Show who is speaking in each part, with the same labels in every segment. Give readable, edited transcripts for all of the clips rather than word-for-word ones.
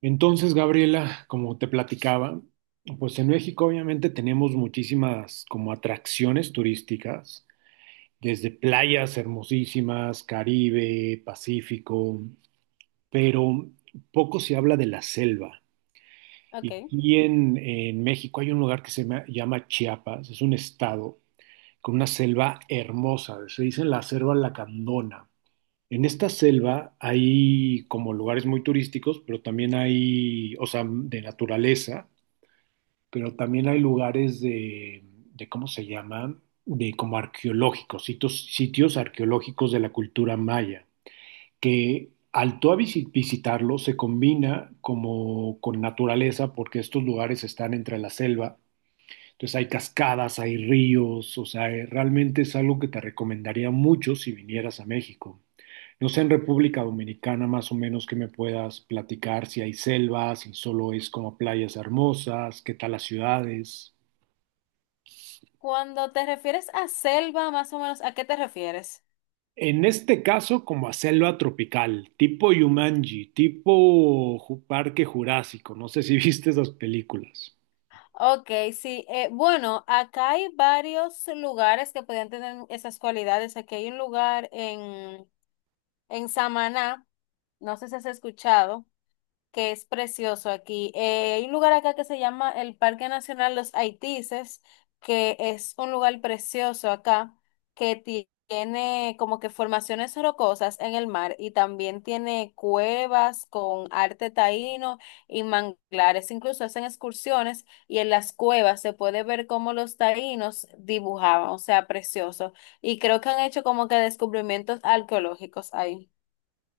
Speaker 1: Entonces, Gabriela, como te platicaba, pues en México obviamente tenemos muchísimas como atracciones turísticas, desde playas hermosísimas, Caribe, Pacífico, pero poco se habla de la selva.
Speaker 2: Ok.
Speaker 1: Y aquí en México hay un lugar que llama Chiapas, es un estado con una selva hermosa, se dice la selva lacandona. En esta selva hay como lugares muy turísticos, pero también hay, o sea, de naturaleza, pero también hay lugares de ¿cómo se llama? De como arqueológicos, sitios arqueológicos de la cultura maya, que al tú a visitarlo se combina como con naturaleza porque estos lugares están entre la selva, entonces hay cascadas, hay ríos, o sea, realmente es algo que te recomendaría mucho si vinieras a México. No sé en República Dominicana más o menos que me puedas platicar, si hay selvas, si solo es como playas hermosas, qué tal las ciudades.
Speaker 2: Cuando te refieres a selva, más o menos, ¿a qué te refieres?
Speaker 1: En este caso, como a selva tropical, tipo Yumanji, Parque Jurásico, no sé si viste esas películas.
Speaker 2: Ok, sí. Bueno, Acá hay varios lugares que podrían tener esas cualidades. Aquí hay un lugar en Samaná, no sé si has escuchado, que es precioso aquí. Hay un lugar acá que se llama el Parque Nacional Los Haitises, que es un lugar precioso acá, que tiene como que formaciones rocosas en el mar y también tiene cuevas con arte taíno y manglares. Incluso hacen excursiones y en las cuevas se puede ver cómo los taínos dibujaban, o sea, precioso. Y creo que han hecho como que descubrimientos arqueológicos ahí.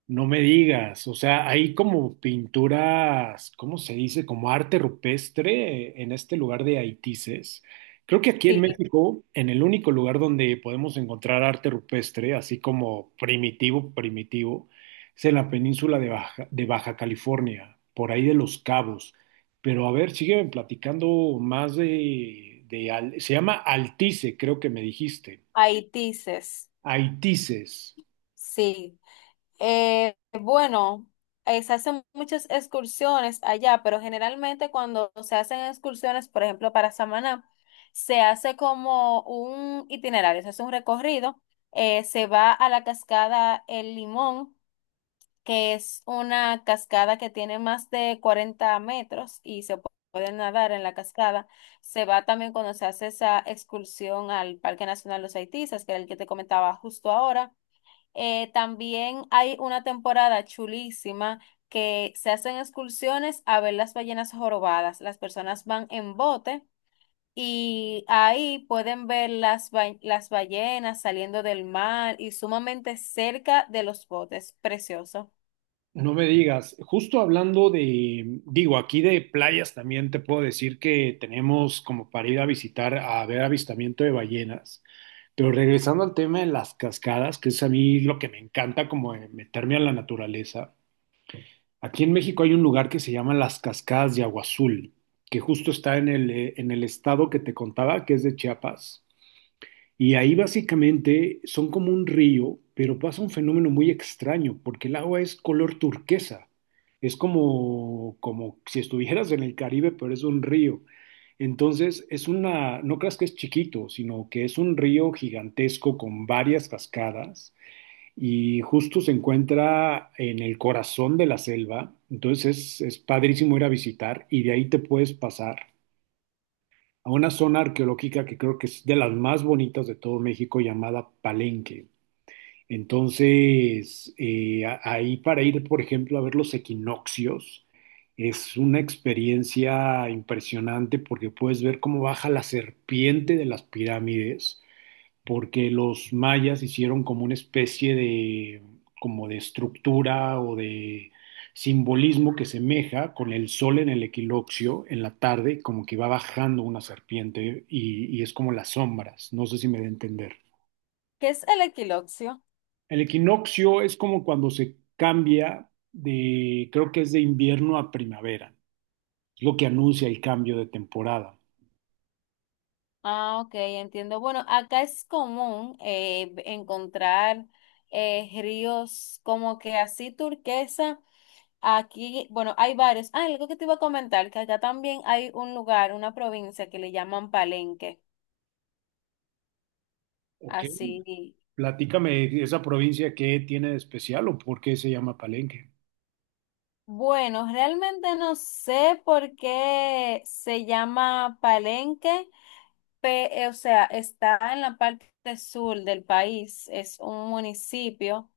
Speaker 1: No me digas, o sea, hay como pinturas, ¿cómo se dice? Como arte rupestre en este lugar de Haitises. Creo que aquí en
Speaker 2: Sí,
Speaker 1: México, en el único lugar donde podemos encontrar arte rupestre, así como primitivo, primitivo, es en la península de Baja California, por ahí de Los Cabos. Pero a ver, sigue platicando más de, se llama Altice, creo que me dijiste.
Speaker 2: Haitises.
Speaker 1: Haitises.
Speaker 2: Sí. Eh, bueno, Se hacen muchas excursiones allá, pero generalmente cuando se hacen excursiones, por ejemplo, para Samaná, se hace como un itinerario, se hace un recorrido, se va a la cascada El Limón, que es una cascada que tiene más de 40 metros y se puede nadar en la cascada. Se va también cuando se hace esa excursión al Parque Nacional Los Haitisas, que era el que te comentaba justo ahora. También hay una temporada chulísima que se hacen excursiones a ver las ballenas jorobadas. Las personas van en bote y ahí pueden ver las, las ballenas saliendo del mar y sumamente cerca de los botes. Precioso.
Speaker 1: No me digas, justo hablando de, digo, aquí de playas también te puedo decir que tenemos como para ir a visitar, a ver avistamiento de ballenas, pero regresando al tema de las cascadas, que es a mí lo que me encanta como de meterme a la naturaleza, aquí en México hay un lugar que se llama las Cascadas de Agua Azul, que justo está en el estado que te contaba, que es de Chiapas. Y ahí básicamente son como un río, pero pasa un fenómeno muy extraño, porque el agua es color turquesa. Es como, como si estuvieras en el Caribe, pero es un río. Entonces, es una, no creas que es chiquito, sino que es un río gigantesco con varias cascadas y justo se encuentra en el corazón de la selva. Entonces, es padrísimo ir a visitar y de ahí te puedes pasar a una zona arqueológica que creo que es de las más bonitas de todo México, llamada Palenque. Entonces, ahí para ir, por ejemplo, a ver los equinoccios, es una experiencia impresionante porque puedes ver cómo baja la serpiente de las pirámides, porque los mayas hicieron como una especie de, como de estructura o de simbolismo que semeja con el sol en el equinoccio en la tarde, como que va bajando una serpiente y es como las sombras, no sé si me da a entender.
Speaker 2: ¿Qué es el equiloccio?
Speaker 1: El equinoccio es como cuando se cambia de, creo que es de invierno a primavera, es lo que anuncia el cambio de temporada.
Speaker 2: Ah, ok, entiendo. Bueno, acá es común encontrar ríos como que así turquesa. Aquí, bueno, hay varios. Ah, algo que te iba a comentar, que acá también hay un lugar, una provincia que le llaman Palenque.
Speaker 1: Ok,
Speaker 2: Así.
Speaker 1: platícame esa provincia qué tiene de especial o por qué se llama Palenque.
Speaker 2: Bueno, realmente no sé por qué se llama Palenque, o sea, está en la parte sur del país, es un municipio.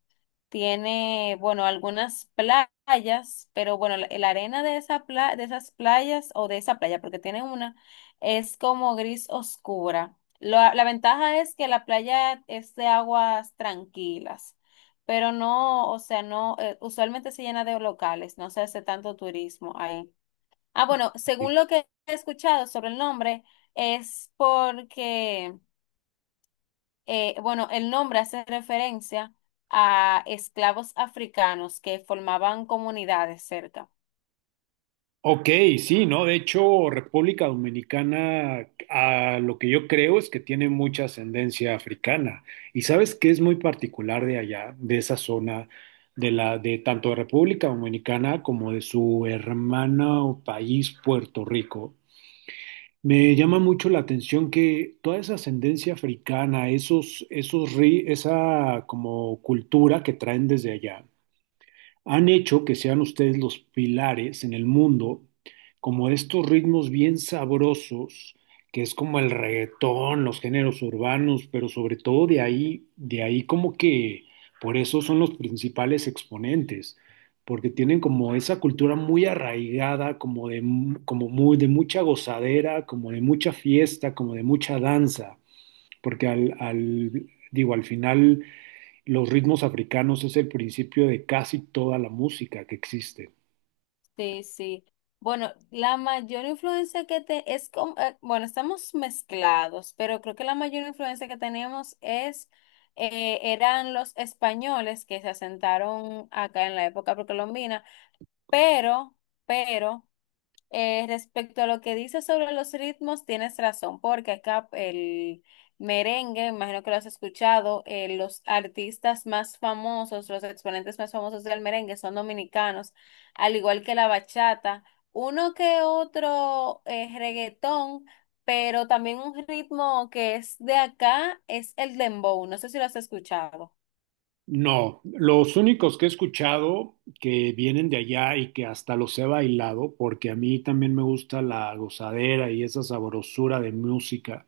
Speaker 2: Tiene, bueno, algunas playas, pero bueno, la arena de esa de esas playas o de esa playa, porque tiene una, es como gris oscura. La ventaja es que la playa es de aguas tranquilas, pero no, o sea, no, usualmente se llena de locales, no se hace tanto turismo ahí. Ah, bueno, según lo que he escuchado sobre el nombre, es porque bueno, el nombre hace referencia a esclavos africanos que formaban comunidades cerca.
Speaker 1: Ok, sí, ¿no? De hecho, República Dominicana, a lo que yo creo es que tiene mucha ascendencia africana. Y sabes qué es muy particular de allá, de esa zona, de la, de tanto de República Dominicana como de su hermana o país, Puerto Rico. Me llama mucho la atención que toda esa ascendencia africana, esa como cultura que traen desde allá han hecho que sean ustedes los pilares en el mundo, como estos ritmos bien sabrosos, que es como el reggaetón, los géneros urbanos, pero sobre todo de ahí como que por eso son los principales exponentes, porque tienen como esa cultura muy arraigada, como de, como muy, de mucha gozadera, como de mucha fiesta, como de mucha danza porque digo, al final los ritmos africanos es el principio de casi toda la música que existe.
Speaker 2: Sí, sí. Bueno, la mayor influencia que te es como, bueno, estamos mezclados, pero creo que la mayor influencia que tenemos es eran los españoles que se asentaron acá en la época precolombina, pero, pero respecto a lo que dices sobre los ritmos, tienes razón, porque acá el merengue, imagino que lo has escuchado, los artistas más famosos, los exponentes más famosos del merengue son dominicanos, al igual que la bachata, uno que otro reggaetón, pero también un ritmo que es de acá es el dembow, no sé si lo has escuchado.
Speaker 1: No, los únicos que he escuchado que vienen de allá y que hasta los he bailado, porque a mí también me gusta la gozadera y esa sabrosura de música,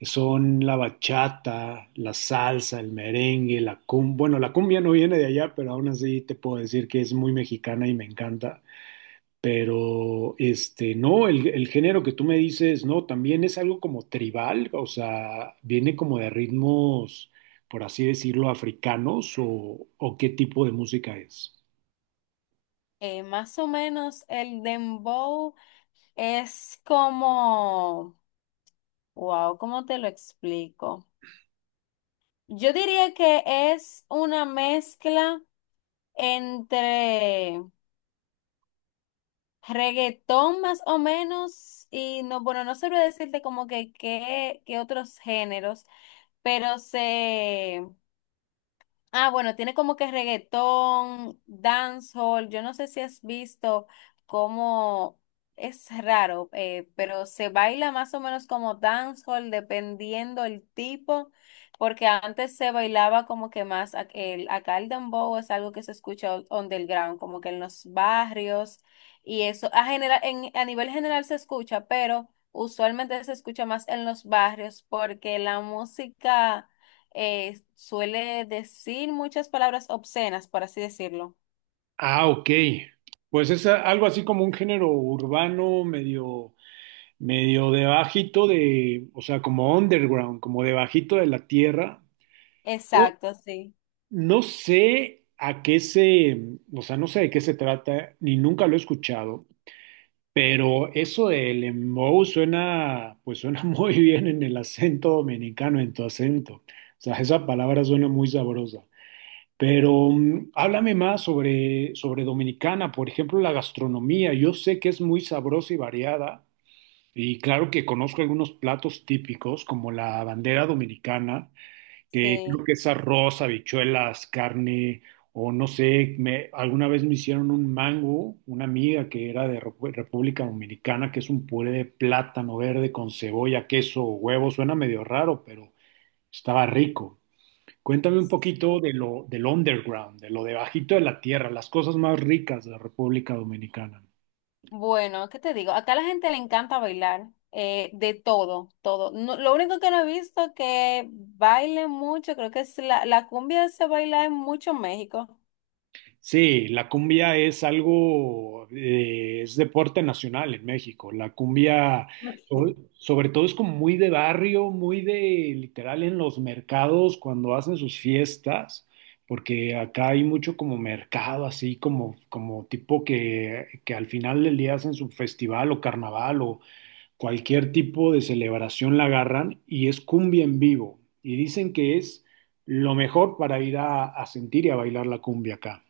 Speaker 1: son la bachata, la salsa, el merengue, la cumbia. Bueno, la cumbia no viene de allá, pero aún así te puedo decir que es muy mexicana y me encanta. Pero, este, no, el género que tú me dices, no, también es algo como tribal, o sea, viene como de ritmos, por así decirlo, africanos o qué tipo de música es.
Speaker 2: Más o menos el dembow es como... Wow, ¿cómo te lo explico? Yo diría que es una mezcla entre reggaetón más o menos y no, bueno, no sabría decirte como que qué, qué otros géneros, pero se... Ah, bueno, tiene como que reggaetón, dancehall. Yo no sé si has visto cómo es raro, pero se baila más o menos como dancehall dependiendo el tipo, porque antes se bailaba como que más el acá el dembow es algo que se escucha underground, como que en los barrios y eso a general en, a nivel general se escucha, pero usualmente se escucha más en los barrios porque la música suele decir muchas palabras obscenas, por así decirlo.
Speaker 1: Ah, ok. Pues es algo así como un género urbano, medio, medio de bajito de, o sea, como underground, como de bajito de la tierra. No,
Speaker 2: Exacto, sí,
Speaker 1: no sé a qué se, o sea, no sé de qué se trata, ni nunca lo he escuchado. Pero eso del embou suena, pues suena muy bien en el acento dominicano, en tu acento. O sea, esa palabra suena muy sabrosa. Pero háblame más sobre Dominicana, por ejemplo, la gastronomía. Yo sé que es muy sabrosa y variada. Y claro que conozco algunos platos típicos, como la bandera dominicana, que creo
Speaker 2: sí.
Speaker 1: que es arroz, habichuelas, carne, o no sé, me, alguna vez me hicieron un mango, una amiga que era de República Dominicana, que es un puré de plátano verde con cebolla, queso, huevo, suena medio raro, pero estaba rico. Cuéntame un poquito de
Speaker 2: Sí.
Speaker 1: lo, del underground, de lo debajito de la tierra, las cosas más ricas de la República Dominicana.
Speaker 2: Bueno, ¿qué te digo? Acá a la gente le encanta bailar, de todo, todo. Lo único que no he visto que baile mucho, creo que es la, la cumbia se baila en mucho en México.
Speaker 1: Sí, la cumbia es algo, es deporte nacional en México. La cumbia, sobre todo, es como muy de barrio, muy de literal en los mercados cuando hacen sus fiestas, porque acá hay mucho como mercado, así como, como tipo que al final del día hacen su festival o carnaval o cualquier tipo de celebración la agarran y es cumbia en vivo. Y dicen que es lo mejor para ir a sentir y a bailar la cumbia acá.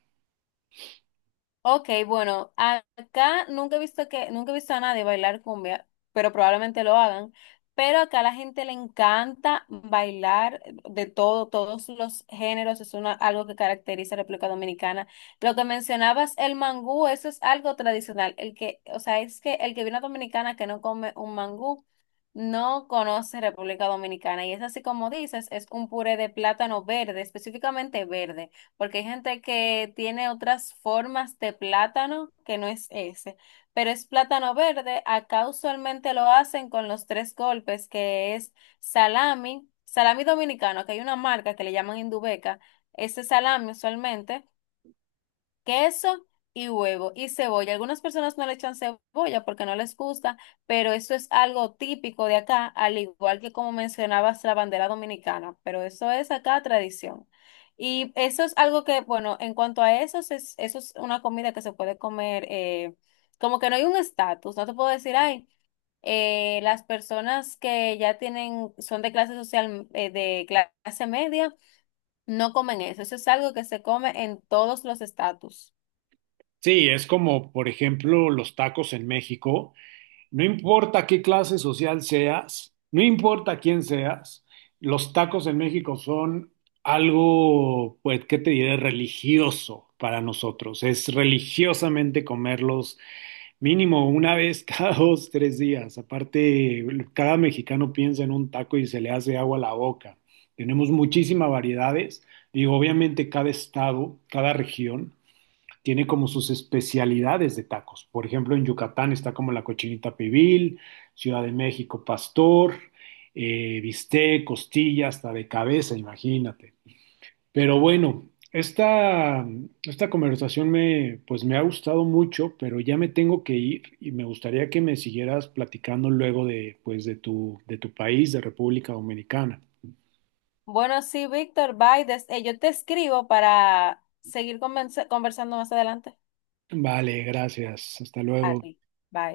Speaker 2: Ok, bueno, acá nunca he visto que, nunca he visto a nadie bailar cumbia, pero probablemente lo hagan. Pero acá a la gente le encanta bailar de todo, todos los géneros, es una, algo que caracteriza a República Dominicana. Lo que mencionabas, el mangú, eso es algo tradicional. El que, o sea, es que el que viene a Dominicana que no come un mangú, no conoce República Dominicana. Y es así como dices, es un puré de plátano verde, específicamente verde, porque hay gente que tiene otras formas de plátano que no es ese, pero es plátano verde. Acá usualmente lo hacen con los tres golpes, que es salami, salami dominicano, que hay una marca que le llaman Indubeca. Ese salami usualmente, queso y huevo y cebolla. Algunas personas no le echan cebolla porque no les gusta, pero eso es algo típico de acá, al igual que como mencionabas la bandera dominicana, pero eso es acá tradición. Y eso es algo que, bueno, en cuanto a eso, es, eso es una comida que se puede comer, como que no hay un estatus, no te puedo decir, ay, las personas que ya tienen, son de clase social, de clase media, no comen eso, eso es algo que se come en todos los estatus.
Speaker 1: Sí, es como, por ejemplo, los tacos en México. No importa qué clase social seas, no importa quién seas, los tacos en México son algo, pues, ¿qué te diré? Religioso para nosotros. Es religiosamente comerlos mínimo una vez cada dos, tres días. Aparte, cada mexicano piensa en un taco y se le hace agua a la boca. Tenemos muchísimas variedades. Digo, obviamente cada estado, cada región tiene como sus especialidades de tacos. Por ejemplo, en Yucatán está como la cochinita pibil, Ciudad de México pastor, bistec, costilla, hasta de cabeza, imagínate. Pero bueno, esta conversación me, pues me ha gustado mucho, pero ya me tengo que ir y me gustaría que me siguieras platicando luego de, pues, de tu país, de República Dominicana.
Speaker 2: Bueno, sí, Víctor, bye. Yo te escribo para seguir conversando más adelante.
Speaker 1: Vale, gracias. Hasta
Speaker 2: A
Speaker 1: luego.
Speaker 2: ti, bye.